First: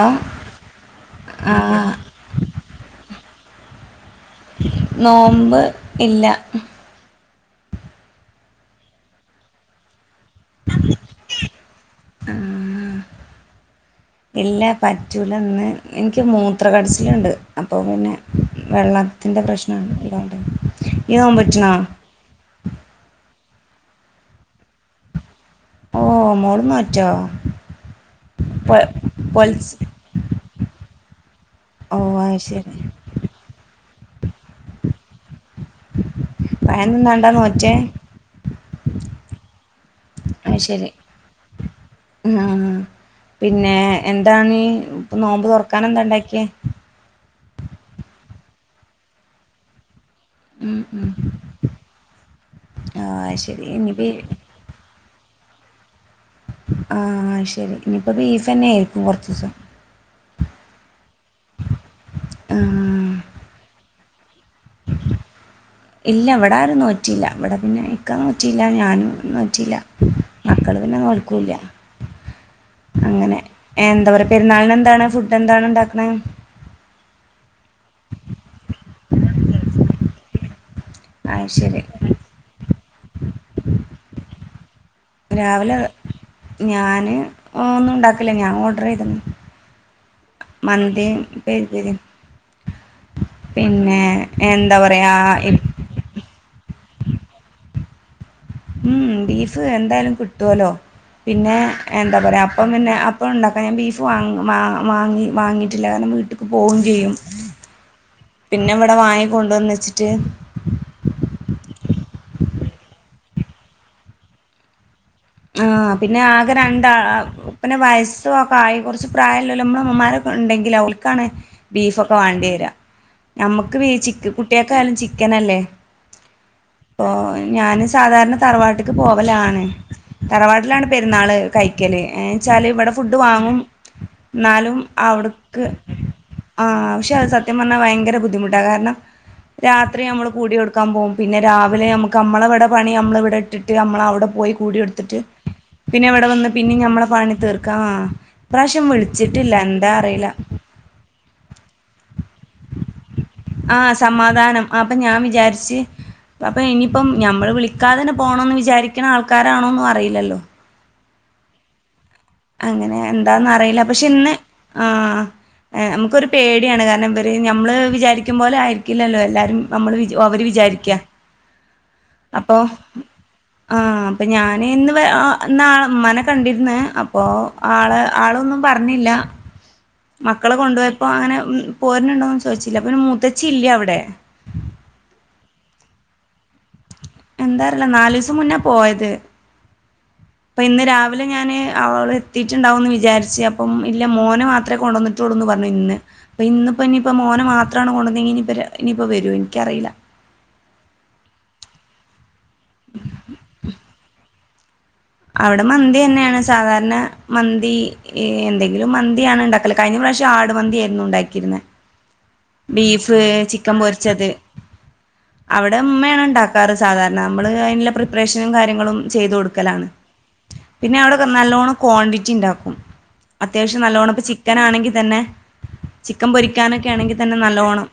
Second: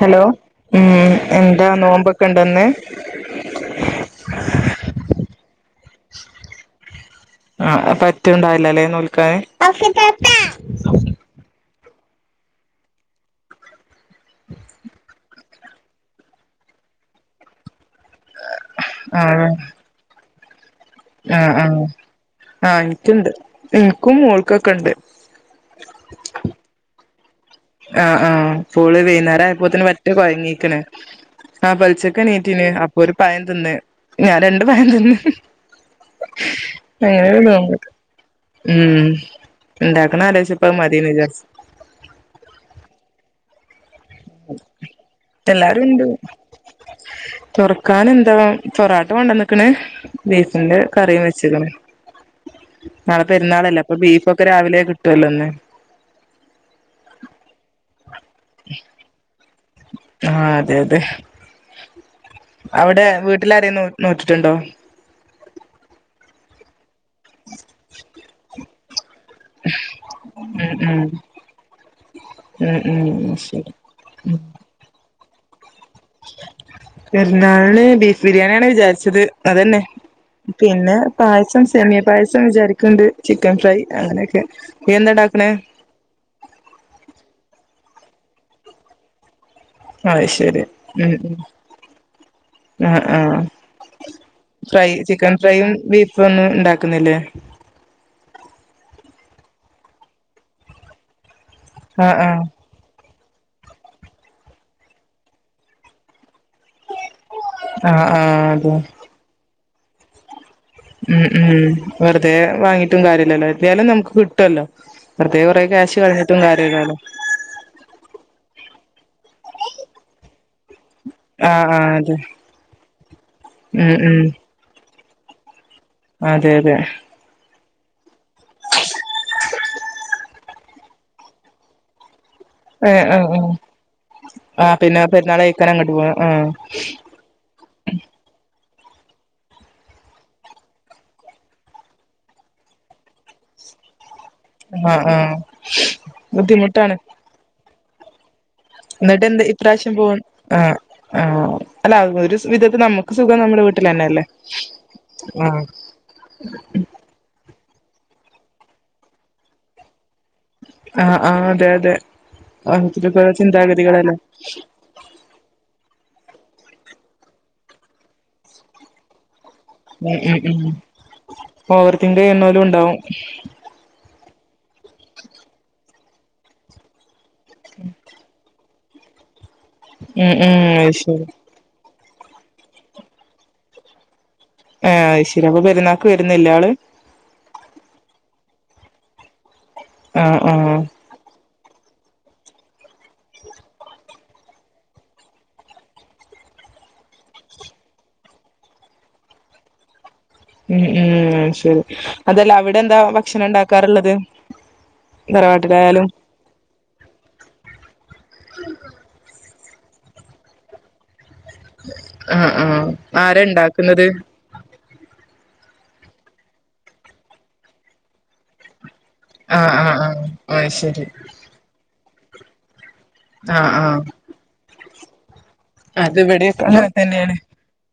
Hello ഉം ആ എന്താ നോമ്പൊക്കെയുണ്ടോയിന്ന്? നോമ്പ് ഇല്ല. ആ പറ്റ്ണ്ടായില്ലല്ലേ നോൽക്കാൻ. ആഹ് ഇല്ല പറ്റൂല്ലന്ന് എനിക്ക് മൂത്ര കടച്ചിലിണ്ട് അപ്പോ പിന്നെ വെള്ളത്തിൻ്റെ പ്രശ്നാണ് എല്ല ആഹ് ആഹ് ആഹ് ഇൻക്കുണ്ട് ഇൻക്കും മോൾക്കൊക്കെണ്ട് ഓഹ് മോള് മാറ്റോ ആഹ് ആഹ് പ്പോള് വൈന്നാരായപ്പോത്തിന് പറ്റെ കൊയങ്ങീക്ണ് ആഹ് ഓ പൊൽച്ചക്ക് അത് എണീറ്റ്ന് ശരി അപ്പൊരു പയം തിന്ന് ഞാൻ രണ്ട് പയം ത് ന്ന് പയം ത് ന്നോണ്ടാ നോറ്റെ ഉം ഇണ്ടാക്ക്ണാലോയ്ചപ്പോ അഹ് മതിന് വിചാരിച്ച് ആഹ് പിന്നേ എന്താണ് ഇപ്പം നോമ്പ് തൊറക്കാനെന്താ ഇണ്ടാക്കിയേ തൊറക്കാനെന്താ പൊറാട്ട കൊണ്ടന്ന്ക്ക്ണ് ബീഫിന്റെ ഉം ഉം കറീം വെച്ച്ക്ക്ണ് ആ നാളെ അത് ശരി പെര്ന്നാളല്ലേ അപ്പൊ ഇനിയിപ്പം ബീഫൊക്കെ രാവിലെ കിട് ട്ടല്ലോ ഇന്ന് ആഹ് ശരി ഇനിപ്പൊ ബീഫെന്നേര്ക്കും കൊർച്ചീസം ആഹ് അതെ അതെ അവടെ ആ വീട്ട്ലാരെലും നോ നോറ്റ്ട്ട്ണ്ടോ ഇല്ല ഇവടാരും നോ റ്റില്ല ഇവിടെ പിന്നെ ഇക്ക നോറ്റില്ല ഞാനും നോറ്റീല്ല മക്കൾ ഉം പിന്നെ ഉം നോൽക്കുല്ല. ഉം ഉം അങ്ങനെ ശരി എന്താ പറയ പെരുന്നാളിന് എന്താണ് ഫുഡ് എന്താണ് ഉണ്ടാക്കുന്നത്? പെരുന്നാളിന് ബീഫ് ബിരിയാണിയാണ് വിചാരിച്ചത് അതന്നെ പിന്നെ. ആ പായസം ശരി സെമിയ പായസം വിചാരിക്ക്ണ്ട് ചിക്കൻ ഫ്രൈ അങ്ങനെയൊക്കെ. നീ എന്താ ഇണ്ടാക്കണേ രാവിലെ ഞാന് ഒന്നും ഉണ്ടാക്കില്ല ഞാൻ ഓർഡർ ചെയ്തിന്നു. അത് ശരി മന്തി ഉം ഉം പെരി പെരി. ആഹ് ആഹ് പിന്നെ എന്താ പറയാ? ബീഫ് ഒന്നും ഉണ്ടാക്കുന്നില്ലേ? ഉം ബീഫ് എന്തായാലും കിട്ടുലോ പിന്നെ ആഹ് എന്താ ആഹ് പറയാ. അപ്പം പിന്നെ അപ്പോഴ ഉണ്ടാക്കാം ഞാൻ ബീഫ് വാങ്ങി വാങ്ങി വാങ്ങിട്ടില്ല കാരണം വീട്ക്ക് പോവുംചെയ്യും. ആഹ് ആഹ് പിന്നെ അതെ ഇവിടെ വാങ്ങി കൊണ്ടുവന്ന്വച്ചിട്ട്. ഉം ഉം വെറുതെ വാങ്ങിട്ടും കാര്യലല്ലോ എ തായാലും നമുക്ക് കിട്ടുല്ലോ? ആഹ് പിന്നെ ആകെ രണ്ടാ പിന്നെ വയസ്സും ഒക്കെ ആയി കുറച്ച് പ്രായലോല് നമ്മളെ ഉമ്മമാരൊക്കെ ഉണ്ടെങ്കിൽ ഓൽക്. ൽ കാണ് ആഹ് ആഹ് ബീഫ് ഒക്കെ അതെ വാണ്ടി വരാ. ഞമ്മക്ക് ഉം ചി ഉം കുട്ടിയക്കായാലും ചിക്കനല്ലേ? അതെ അതെ. അപ്പൊ ഞാനും സാധാരണ തറവാട്ട്ക്ക് പോവലാണ്. തറവാട്ടിലാണ് പെരുന്നാള് കൈക്കല് വെച്ചാല് ഇവിടെ ഏഹ് ഫുഡ് ആഹ് ആഹ് വാങ്ങും. എന്നാലും ആഹ് പിന്നെ പെരുന്നാൾ അവിടുക്ക് കഴിക്കാൻ അങ്ങോട്ട് പോവാ ആഹ് ആശെ സത്യം പറഞ്ഞാ ഭയങ്കര ബുദ്ധിമുട്ടാ കാരണം. രാത്രി നമ്മള് കൂടി കൊടുക്കാൻ പോകും പിന്നെ രാവിലെ നമുക്ക് നമ്മളെ ഇവിടെ പണി നമ്മളിവിടെ ഇട്ടിട്ട് നമ്മള് അവിടെ പോയി. കൂടി ആഹ് യൊടുത്തിട്ട് ആഹ് പിന്നെ ഇവിടെ വന്ന് പിന്നെ ബുദ്ധിമുട്ടാണ് ഞമ്മളെ പണി തീർക്ക. ഇപ്രാവശ്യം എന്നിട്ട് എന്ത് വിളിച്ചിട്ടില്ല എന്താ ഇപ്രാവശ്യം പോ അറിയില്ല. ആഹ് ആഹ് അല്ല ഒരു വിധത്തിൽ നമുക്ക് സുഖം നമ്മുടെ വീട്ടിൽ ആഹ് തന്നെയല്ലേ സമാധാനം. അപ്പൊ ആഹ് ഇപ്പം ഞമ്മൾ വിളിക്കാതെന്നെ പോണന്ന് വിചാരിക്കണ ആൾക്കാരാണോന്നും അറിയില്ലല്ലോ? ആഹ് ആഹ് അതെ അതെ. അങ്ങനെ ഓരോരുത്തർക്കോരോ എന്താന്നറിയില്ല പക്ഷെ ചിന്താഗതികളല്ലേ ഇന്ന്. ആ നമുക്കൊരു പേടിയാണ് കാരണം ഇവര് നമ്മൾ വിചാരിക്കു പോലെ ആയിരിക്കില്ലല്ലോ എല്ലാരും. നമ്മള് വി ഉം അവര് ഉം ഉം വിചാരിക്ക ഓവർത്തിങ്ക് അപ്പൊ. ചെയ്യുന്നോലും ഉണ്ടാവും ആഹ അപ്പൊ ഞാന് ഇന്ന് നാളെ മ്മാനെ കണ്ടിരുന്ന്. അപ്പോ ആള് ആളൊന്നും പറഞ്ഞില്ല. ഉം മക്കളെ ഉം കൊണ്ടുപോയപ്പോ അയ്ശരി അങ്ങനെ പോര്ണ്ണ്ടോന്നും ചോദിച്ചില്ല പിന്നെ മുതച്ചില്ല അവിടെ. ആഹ്ശരി അപ്പ പെരുന്നാൾക്ക് വരുന്നില്ല ആള്? എന്താ അറില നാലിസം മുന്നേ പോയത് ആഹ് അപ്പ ആഹ് ഇന്ന് രാവിലെ. രാവിലെ ഞാന് അവള് എത്തിട്ടുണ്ടാവെന്ന് വിചാരിച്ചു അപ്പം ഇല്ല മോനെ മാത്രമേ കൊണ്ടുവന്നിട്ടൊള്ളുന്ന് പറഞ്ഞു ഇന്ന്. അപ്പൊ ഇന്നിപ്പോ ഇനിയിപ്പോ മോനെ മാത്രമാണ് കൊണ്ടുന്നെങ്കി ഇനി ഇനിയിപ്പ വരോ എനിക്കറിയില്ല. ഉം ഉം ശരി അതല്ല അവിടെ എന്താ ഭക്ഷണം ഉണ്ടാക്കാറുള്ളത്? അവിടെ മന്തി തറവാട്ടിലായാലും തന്നെയാണ് സാധാരണ. മന്തി എന്തെങ്കിലും മന്തിയാണ് ഉണ്ടാക്കല് കഴിഞ്ഞ പ്രാവശ്യം ആട് മന്തി ആയിരുന്നു ഉണ്ടാക്കിയിരുന്നത്. ആഹ് ആഹ് ബീഫ് ആരാ ചിക്കൻ ഇണ്ടാക്കുന്നത് പൊരിച്ചത്. അവിടെ ഉമ്മയാണ് ഉണ്ടാക്കാറ് സാധാരണ നമ്മള് അയിനുള്ള പ്രിപ്പറേഷനും കാര്യങ്ങളും. ചെയ്ത് ആഹ് കൊടുക്കലാണ് ആഹ് ആഹ് അത് പിന്നെ ശരി അവിടെ നല്ലോണ്ണം ക്വാണ്ടിറ്റി ഉണ്ടാക്കും. ആഹ് അത്യാവശ്യം ആഹ് നല്ലേണ്ണം ഇപ്പ ചിക്കൻ ആണെങ്കിൽ തന്നെ. അത് ചിക്കൻ ഇവിടെയൊക്കെ അങ്ങനെ പൊരിക്കാനൊക്കെ ആണെങ്കിൽ തന്നെയാണ് തന്നെ നല്ലോണം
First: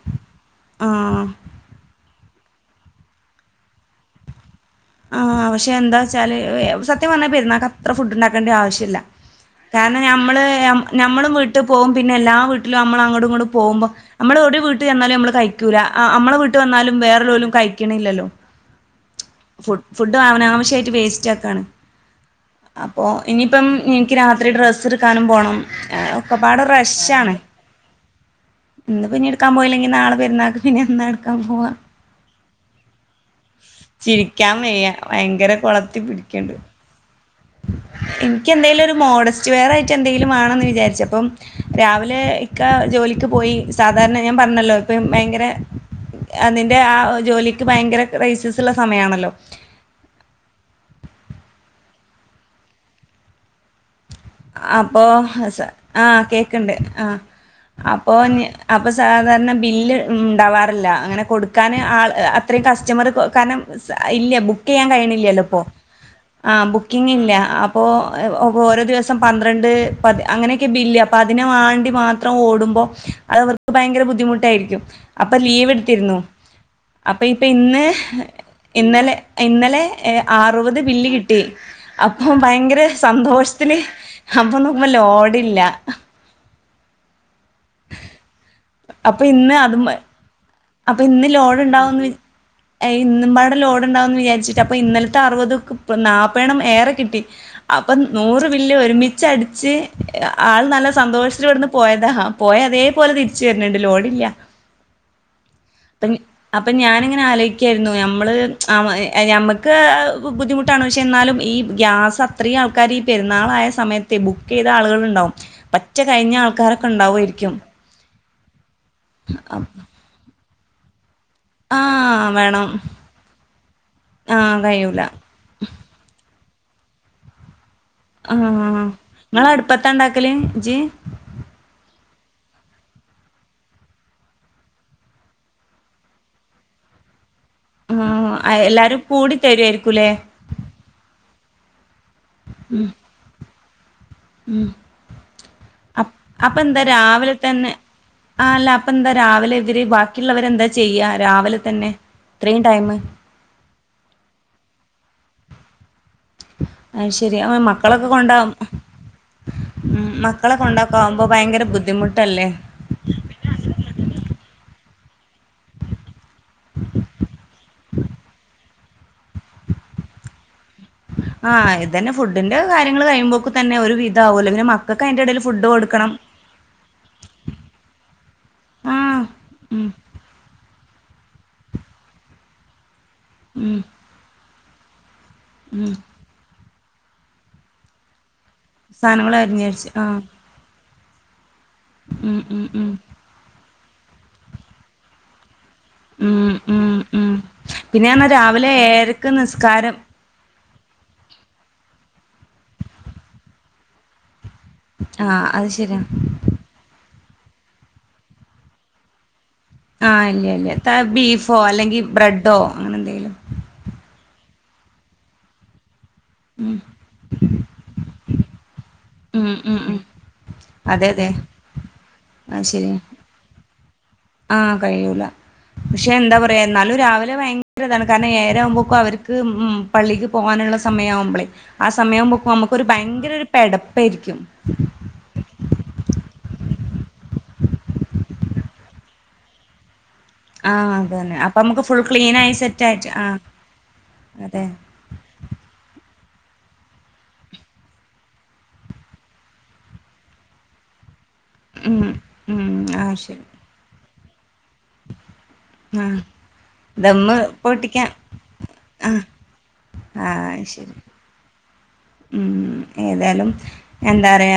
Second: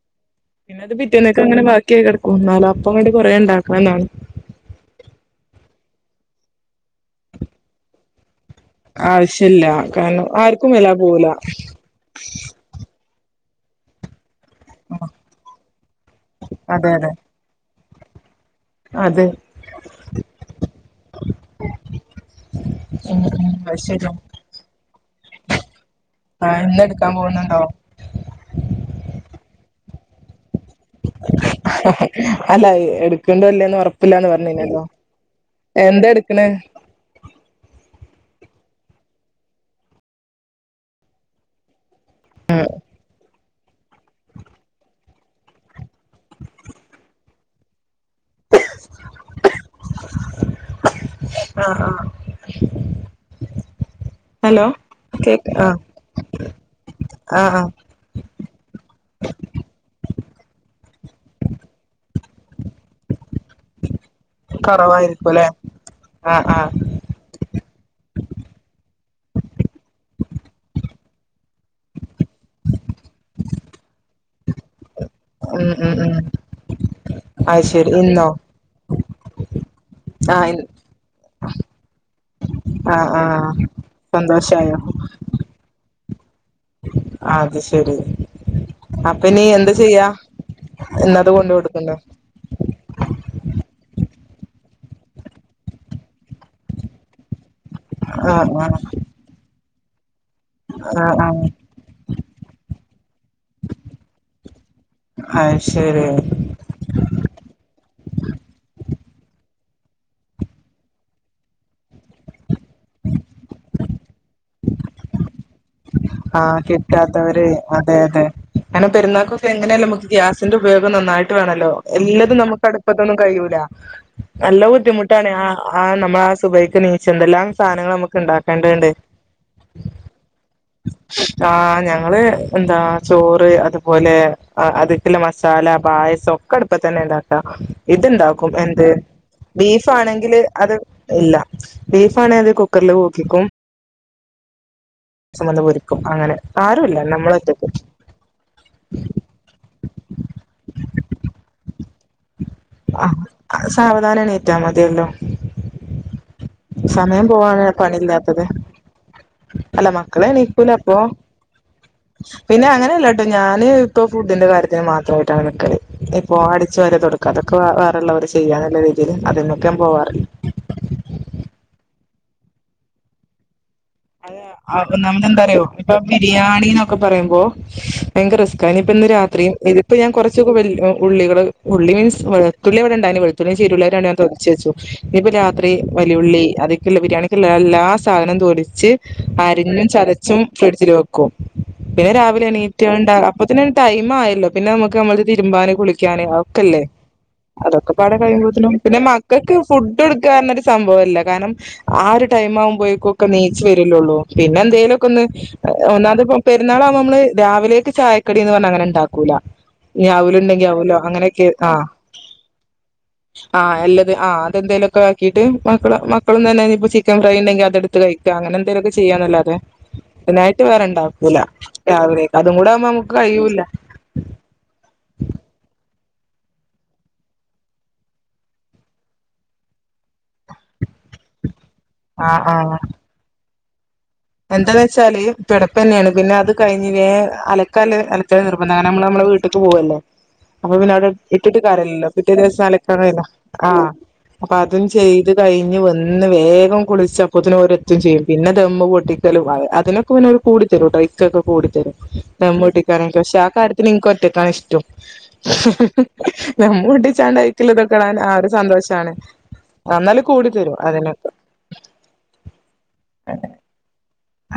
പിന്നെ ആ അത് പിറ്റേന്നൊക്കെ അങ്ങനെ ബാക്കി ആയി കെടക്കും എന്നാലും അപ്പം കൊണ്ട് കുറെേ ഉണ്ടാക്കണം എന്നാണ്. ആ പക്ഷെ എന്താ വച്ചാൽ സത്യം പറഞ്ഞാ പെരുന്നാൾക്ക് അത്ര ഫുഡ് ഉണ്ടാക്കേണ്ട ആവശ്യം. ശ്യല്ല ആവശ്യല്ല കാരണം ഞമ്മൾ ആർക്കും വില പോവൂല ഞമ്മളും വീട്ടി പോകും പിന്നെ എല്ലാ വീട്ടിലും നമ്മൾ അങ്ങട്ടും ഇങ്ങട്ടും പോകുമ്പോ നമ്മൾ ഒരു വീട്ടിൽ ന്ത്‌ തന്നാലും നമ്മള് കഴിക്കൂല അ അ നമ്മളെ വീട്ട് അതെ വന്നാലും വേറെല്ലോലും കഴിക്കണില്ലല്ലോ. അത് ഫു ഫുഡ് അനാവശ്യമായിട്ട് വേസ്റ്റ് ആക്കാണ്. അപ്പോ ഉം ഉം ഇനിയിപ്പം അത് ശരിയാ എനിക്ക് രാത്രി ഡ്രസ്സ് എടുക്കാനും പോണം ഒക്കെപ്പാടെ ഇന്ന് റഷ് എടുക്കാൻ ആണ്. പോകുന്നുണ്ടോ ആഹ് ഇന്ന്പ്പഞ്ട്ക്കാൻ പോയില്ലെങ്കി നാളെ പെരുന്നാൾക്ക് പിന്നെന്നാ അല്ല എടുക്ക്ണ്ടോല്ലേന്ന് ഒറപ്പില്ലാന്ന് പറ- ചിരിക്കാൻ ഞ്ഞിനല്ലോ, വയ്യ ഭയങ്കര കൊളത്തി എന്താ എടുക്ക്ണാ? പിടിക്കണ്ട് എനിക്ക് എന്തെലും ഒരു മോഡസ്റ്റ് വെയർ ആയിട്ട് എന്തെങ്കിലും വാണെന്ന് വിചാരിച്ച് അപ്പം രാവി ലെ ഇക്ക ആഹ് ജോലിക്ക് പോയി സാധാരണ ഞാൻ പറഞ്ഞല്ലോ ഇപ്പം ഭയങ്കര അതിന്റെ ആ ജോലിക്ക് ഭയങ്കര ക്രൈസസ് ഉള്ള സമയണല്ലോ. ആഹ് ആഹ് ഹലോ അപ്പോ കേക്ക് ആഹ് കേക്ണ്ട് ആഹ് അപ്പോ ഞ് അപ്പൊ സാധാരണ ബില്ല് ഉണ്ടാവാറില്ല അങ്ങനെ കൊടുക്കാന് ആൾ അത്രയും കസ്‌ റ്റമർ കാരണം ഇല്ല ബുക്ക്‌ ചെയ്യാൻ കഴിയ്ണില്ലല്ലോ കൊറവായിരിക്കുംല്ലേ ഇപ്പൊ ആഹ് ബുക്കിങ്ങില്ല അപ്പോ ഓരോ ദിവസം പന്ത്രണ്ട് പത് അങ്ങനെയൊക്കെ ബില്ല്. അപ്പൊ അതിന് വാണ്ടി മാത്രം ഓടുമ്പോ അത് അവർക്ക് ഭയങ്കര ബുദ്ധിമുട്ടായിരിക്കും. അപ്പ ലീവ് ഉം ഉം ഉം എടുത്തിരുന്നു അപ്പൊ ഇപ്പൊ അത് ഇന്ന് ശരി ഇന്നോ ഇന്നലെ ഇന്നലെ ആഹ് ഇൻ അറുപത് ബില്ല് കിട്ടി. അപ്പൊ ഭയങ്കര ആഹ് ആഹ് സന്തോഷത്തില് അപ്പൊ സന്തോഷായോ നോക്കുമ്പോ ലോടില്ല. അത് ശരി അപ്പൊ ഇനി ഇന്ന് എന്താ അതും ചെയ്യാ അപ്പൊ ഇന്ന് ഇന്നത് കൊണ്ട് ലോഡ് കൊടുക്കണ്ടോ ഉണ്ടാവുംന്ന് വി എ ഇന്നും പാടെ ലോഡ് ഉണ്ടാവും ന്ന് വിചാരിച്ചിട്ട് അപ്പൊ ഇന്നലത്തെ അറുപതും നാൽപ്പേണ്ണം ഏറെ കിട്ടി. അപ്പം നൂറ് ആഹ് ബില്ല് ആഹ് ഒരുമിച്ചട്ച്ച് ആൾ നല്ല ആഹ് ആഹ് സന്തോഷത്ത്ലിവിടുന്ന് പോയതാ ഹാ പോയ അതേപോലെ തിരിച്ചു വരുന്നുണ്ട് ലോഡില്ല അയ് ശരി അപ്പം ഞാനിങ്ങനെ ആലോയ്ക്കെര്ന്നു നമ്മള് ഞമ്മക്ക് ബുദ്ധിമുട്ട- ട്ടാണ് പക്ഷെ എന്നാലും ഈ ഗ്യാസ് അത്രീ ആൾക്കാര് ഈ പെര്ന്നാളായ സമയത്ത് ബുക്കീത ആളുകള് ഇണ്ടാവും പറ്റ കഴിഞ്ഞ ആഹ് ആൾക്കാരൊക്ക കിട്ടാത്തവര് ഇണ്ടാവായിരിക്കും അതെ അതെ കാര്ണം പെരുന്നാക്കൊക്ക എങ്ങനെ ആയാലും നമ്മക്ക് ഗ്യാസിന്റെ ഉപയോഗം നന്നായിട്ട് ട്ട് വേണലോ ആഹ് എല്ലതും നമുക്ക് വേണം അടുപ്പത്തൊന്നും കയ്യൂല ആഹ് നല്ല കഴിയൂല ബുദ്ധിമുട്ടാണ് ആഹ് ആഹ് നമ്മള ആഹ് സുബൈയ്ക്ക് നീച്ച്ണ്ടലൊ എന്തെല്ലാം സാനങ്ങള് നമ്മക്ക് ആഹ് ഇങ്ങളട്പ്പത്ത ഇണ്ടാക്കല് ഇജ്ജ് ആഹ് ഞങ്ങള് എന്താ ചോറ് അത്പോലെ അത്ക്ക്ള്ള മസാല പായസം ഒക്കെ അടുപ്പത്തന്നെ ഇണ്ടാക്കാ ആഹ് ഇത്ണ്ടാക്കും എന്ത് എല്ലാരും കൂടി തരുവായിരിക്കൂല്ലേ ബീഫാണെങ്കില് അത് ഇല്ല ബീഫാണെ അത് കുക്കർല് കൂക്കികും ഉം ഗ്യാസ്മ്മന്ന് പൊരിക്കും അപ്- അങ്ങനെ അപ്പൊ എന്താ ആരുല്ല രാവിലെ നമ്മളൊറ്റക്ക് തന്നെ ആഹ് അല്ല അപ്പ എന്ത രാവിലെ ഇവര് ബാക്കിള്ളവര് എന്താ ചെയ്യ രാവിലെ തന്നെ ഇത്രയും ടൈമ് അഹ് സാവധാനം ഏണീറ്റാ മതിയല്ലൊ അത് സമയം ശരി ആ പോവാനാ പണി മക്കളൊക്കെ കൊണ്ടാ ഇല്ലാത്തത് ഉം അല്ല മക്കളെ മക്കളെണീക്കൂല അപ്പോ കൊണ്ടാക്കാവുമ്പോ ഭയങ്കര ബുദ്ധിമുട്ടല്ലേ പിന്ന അങ്ങനല്ല ട്ടോ ഞാന് ഇപ്പൊ ഫുഡ്ഡിന്റെ കാര്യത്തിന് മാത്രമായിട്ടാണ് നിക്കല് ഇപ്പൊ അടിച്ചു വാര തൊടക്ക അതൊക്കെ വേറള്ളവര് ചെയ്യാന്ന്ള്ള രീതില് അത്മ്മക്ക് ഞാൻ പോവാറില്ല ആഹ് ഇതെന്നെ ഫുഡ്ഡിന്റ കാര്യങ്ങള് കയ്യുമ്പൊക്ക് തന്നെ ഒരുവി - അ ഒന്നാമത് എന്താറിയൊ ഇപ്പൊ ബിരിയാണി ന്നൊക്ക പറയുമ്പോ ഭയങ്കര റിസ്ക്ക ഇനിയിപ്പ ഇന്ന് ആഹ് രാത്രിയും ഉം ഇതിപ്പൊ ഞാൻ കുറച്ചൊക്കെ ഉള്ളികള് ഉള്ളി മീൻസ് ത്തുള്ളി അവ്ടണ്ടായ്ന് വെളുത്തുള്ളി ഉം ചീരുള്ളി ഞാൻ തൊലിച്ചേച്ചു ഇനിപ്പൊ രാത്രി ഉം വലിയുള്ളി അതിക്ക്ള്ള ബിരിയാണി എല്ലാ സാധനം തൊലിച്ച് സാധനങ്ങൾ അരിഞ്ഞ് അരിഞ്ഞും വെച്ച് ആഹ് ചതച്ചും ഫ്രിഡ്ജില് വെക്കും പിന്ന ഉം രാവിലെ ഉം എണീറ്റാ ഉം ണ്ട അപ്പത്തിനൊരു ടൈമായല്ലൊ പിന്ന നമ്മക്ക് നമ്മളത് തിര്മ്പാന് കുളി ക്കാന് ഉം അതൊക്കല്ലേ ഉം ഉം അതൊക്കെ പിന്നെ പാടെ പറഞ്ഞാ രാവിലെ കയ്യുമ്പതിനും പിന്ന ഏഴരക്ക് മക്കക്ക് ഫുഡ്ഡ് നിസ്കാരം കൊട് ക്കാ ഒരു സംഭവല്ല കാര്ണം ആഹ് ഒരു ടൈമാ ആവുമ്പയേക്കു ഒക്ക നീച്ച് വരല്ലെ ഒള്ളു പിന്നെ എന്തേലോക്കൊന്ന് ആഹ് അത് ശരിയാ ഒന്നാമത്പ്പ പെരുന്നാളാവുമ്പ നമ്മള് രാവിലേക്ക് ചായക്കടീന്ന് പറ്ഞ്ഞ് അങ്ങന ഇണ്ടാക്കൂല ആഹ് ഇല്ല ഇല്ല ത ബീഫോ അല്ലെങ്കി ബ്രഡോ അങ്ങനെ എന്തേലും ആഹ് എല്ലത് ആഹ് അതെന്തേലൊക്കെ ആക്കീട്ട് മക്കള് മക്കളും തന്നെ ഇപ്പ ചിക്കൻ ഫ്രൈ ഇണ്ടെങ്കി അതെടുത്ത് കഴി അങ്ങനെ എന്തെലു ഒക്കെ ഉം ചെയ്യാന്നല്ലാതെ ഉം ഉം അതിനായിട്ട് വേറെ അതെ അതെ ഇണ്ടാക്കൂല രാവിലെ അതും അത് കൂട ആവുമ്പൊ ശരിയാ കയ്യൂല ആഹ് കയ്യൂല പക്ഷെ എന്താ പറയാ ഇന്നാലും രാവിലെ ഭയങ്കര ഇതാണ് കാര്ണം ഏഴെര ആവുമ്പോക്ക് അവർക്ക് പള്ളിക്ക് പോകാനുള്ള സമയമാവുമ്പളെ ആഹ് സമയവുമ്പക്കു നമ്മക്കൊരു ഭയങ്കര ഒരു പെടപ്പേരിക്കും എന്തന്നെച്ചാല് പെടപ്പെന്നേണ് പിന്നെ അത് കഴിഞ്ഞിലേ അലക്കാല്ലത് അലക്ക് നിർബന്ധാണ് അങ്ങന നമ്മള് നമ്മളെ വീട്ട്ക്ക് പോവല്ലെ അപ്പൊ ആഹ് പിന്നെ അവ്ടെ അതന്നെ അപ്പൊ ഇട്ടിട്ട് നമുക്ക് ഫുൾ കാര്യല്ലല്ലൊ പിറ്റേ ക്ലീനായി ദിവസം അലക്കാ സെറ്റായിട്ട് കയ്യൂല ആഹ് അപ്പൊ അതെ അത് ചെയ്ത് കഴിഞ്ഞ് വന്ന് വേഗം കുളിച്ചപ്പൊത്തിന് ഓരെത്തും ചെയ്യും പിന്നെ ദമ്മ് ട്ടിക്കലും അതിനൊക്കെ പിന്നെ ഓര് കൂടി തരൂട്ടോ ഇക്കൊക്കെ കൂടിത്തരും ഉം ഉം ധമ്മൊട്ടി ക്കാനൊക്കെ പക്ഷെ ശരി ആഹ് കാര്യ ന് ക്കൊറ്റക്കാണിഷ്ടോം. ആഹ് ദമ്മോ ദമ്മ് ട്ടിച്ചാണ്ട് പൊട്ടിക്കാൻ ആയിക്കിലിതൊക്കെടാൻ ആ ഒരു സന്തോഷാണ്. ആഹ് വന്നാലു കൂടി ആഹ് തരു ശരി അതിനൊക്കെ ഉം ഏതായാലും എന്താറയ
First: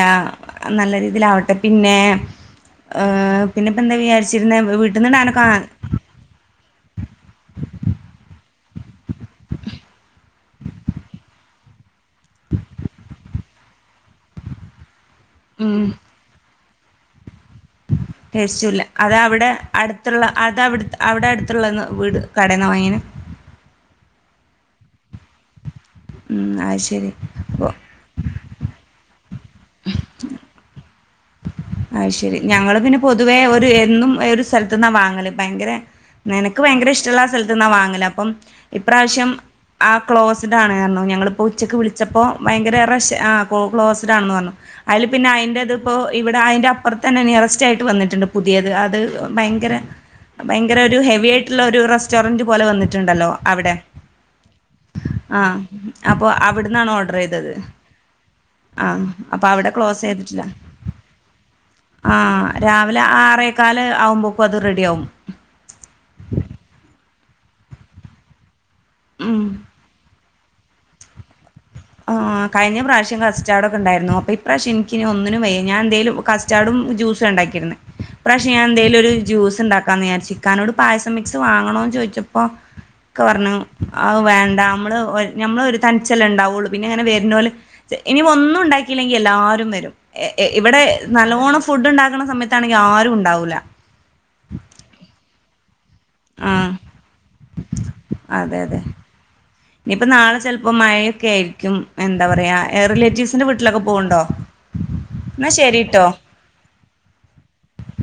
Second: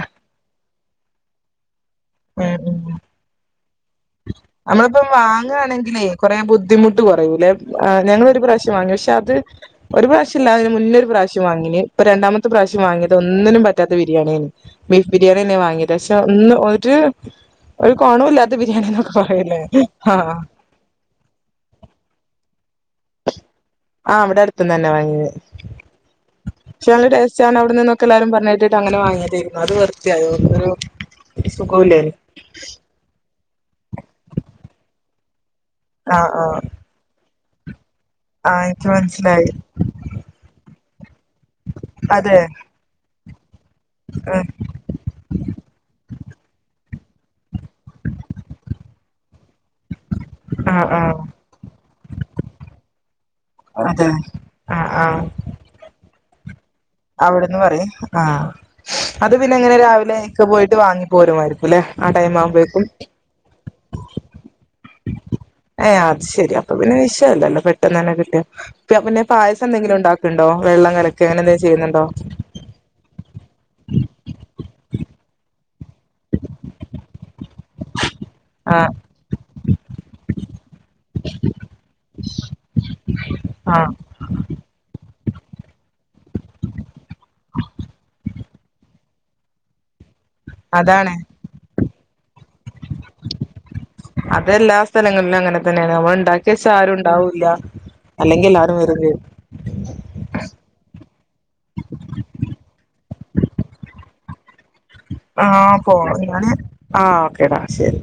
നല്ല രീതിയിലാവട്ടെ പിന്നേ വേറെ? ഏഹ് പിന്നെപ്പെന്താ വിചാരിച്ചിരുന്നെ വ് നമ്മളിപ്പം വീട്ടിൽന്നന്നേക്കാണവീട്ടിൽന്നന്നേക്കാണ വാങ്ങാണെങ്കിലേ കൊറേ ബുദ്ധിമുട്ട് കൊറയൂലെ ഞങ്ങളൊരു പ്രാവശ്യം വാങ്ങി പക്ഷെ അത് ഒരു പ്രാവശ്യം അല്ല അതിന് മുന്നൊരു പ്രാവശ്യം വാങ്ങിന് ഇപ്പ രണ്ടാമത്തെ പ്രാവശ്യ വാങ്ങിയത് ഒന്നിനും പറ്റാത്ത ബിരിയാണി ആനി. ബീഫ് ബിരിയാണിന്നാ ഉം വാങ്ങിയത് പക്ഷെ ഒന്ന് ഒരു ഒരു കോണോ ല്ലാത്ത ബിരിയാണി അതവിടെ പറയൂലേ അടുത്തുള്ള ആഹ് അതവിടു അവിടെ അടുത്തുള്ള ന്ന് വീട് കടേന്ന വാങ്ങിന് ആഹ് അവിടെ അടുത്ത്ന്ന വാങ്ങിയത്. ഉം അയ്ശെരി ച്ചാണ് അവിടെ നിന്നൊക്ക എല്ലാരും പറഞ്ഞെട്ടിട്ട് അങ്ങനെ വങ്ങിയതേരുന്നു അത് വെർതേ ആയി [unintelligible] ഒരു സുഖോല്ലെനു. അത് ശരി ഞങ്ങള് പിന്നെ പൊതുവേ ഒരു എന്നും ഒരു സ്ഥലത്ത്ന്നാ വാങ്ങല് ഭയങ്കര ആഹ് നെനക്ക് ആഹ് ഭയങ്കര ഇഷ് റ്റുള്ള സ്ഥലത്ത്ന്നാ വാങ്ങല് അപ്പം ആഹ് എനിക്ക് ഇപ്രാവശ്യം മനസ്സിലായി ആ ക്ലോസ്ഡ് ആണ് പറഞ്ഞു ഞങ്ങളിപ്പോ ഉച്ചക്ക് വിളിച്ചപ്പോ അതെ ഭയങ്കര റെഷ് ആ കോ ക്ലോസ്ഡ് ആണന്ന് പറഞ്ഞു. അയില് പിന്ന അയിന്റെതിപ്പോ ഇവിടെ അയിന്റെ അപ്പറത്തന്നെ നിയറസ്റ്റ് ആയിട്ട് വന്നിട്ട്ണ്ട് പുതിയത് അത് ഭയങ്കര ഭയങ്കര ആഹ് ഒരു ആഹ് ഹെവി ആയിട്ടുള്ള ഒരു റെസ്റ്റോറൻറ്റ് പോലെ വന്നിട്ടുണ്ടല്ലോ- അവിടെ അതെ ആഹ് ആഹ് അപ്പൊ അവിടുന്നാണ് ഓ അവിടെന്ന് പറയും ആഹ് അത് അപ്പൊ പിന്നെ അവിടെ എങ്ങനെ ക്ലോസ് രാവിലെ ഇക്ക ചെയ്തിട്ടില്ല പോയിട്ട് വാങ്ങി പോരുമായിരിക്കും ല്ലെ? ആ ടൈം ആഹ് ആവുമ്പോഴേക്കും രാവില ആറേകാല് ആവുമ്പക്കും അത് റെഡി ആവും. ഏഹ് അത്ശരി അപ്പൊ പിന്നെ വിഷയ ല്ലല്ലോ പെട്ടെന്ന് തന്നെ കിട്ടിയ- പ്പ പിന്നെ ഉം പായസം എന്തെങ്കിലും ഇ ണ്ടാക്ക്ണ്ടോ വെംള്ളം കലക്ക അങ്ങനെന്തെ ആഹ് കഴിഞ്ഞ പ്രാവശ്യം കസ്റ്റാടൊക്കെ ഉണ്ടായിരുന്നു അപ്പൊ ഇപ്രാവശ്യം നിക്കിനി ഒന്നിനും വയ്യ ഞാന്തെലും കസ്റ്റാഡും ജ്യൂസ ഇണ്ടാക്കിരുന്നെ പ്രാവശ്യം ഞാൻ ആഹ് എന്തേലും ഒരു ജ്യൂസ്ണ്ട ക്കന്ന് വിചാരിച്ച് ഇക്കാനോട് പായസം മിക്സ് വാങ്ങണോന്ന് ചോയിച്ചപ്പം- ക്ക പറഞ്ഞു ആഹ് അത് വേണ്ട നമ്മള് നമ്മ ഒരു തനിച്ചെ ല്ലെ ഉണ്ടാവുള്ളൂ പിന്നെ അങ്ങനെ വരുന്നോലി ഇനിപ്പൊ ഒന്നും ഉണ്ടാക്കിയില്ലെങ്കി എല്ലാരും വരും ഏ ഏ ഇവിടെ അതാണ് നല്ലോണം ഫു ഫുഡ്ണ്ടാക്കണ സമയത്താണെങ്കി ആരും ഉണ്ടാവൂല- അതെല്ലാ സ്ഥലങ്ങളിലും അങ്ങനെ തന്നെയേണ് നമൾ- ഇണ്ടാക്കെച്ച ആഹ് ആരും ഉണ്ടാവൂല്ല അല്ലെങ്കിൽ എല്ലാരും വെരും ചെയ്യും. ഞിപ്പ നാളെ ചെൽപ്പോ മഴയൊക്കെ ആയിരിക്കും എന്താ പറയാ റിലേറ്റീവ്സിന്റെ വീട്ടിലൊക്കെ പോവ്ണ്ടോ? ആഹ് പോകണംആഹ് ഓക്കേടാ ശരി.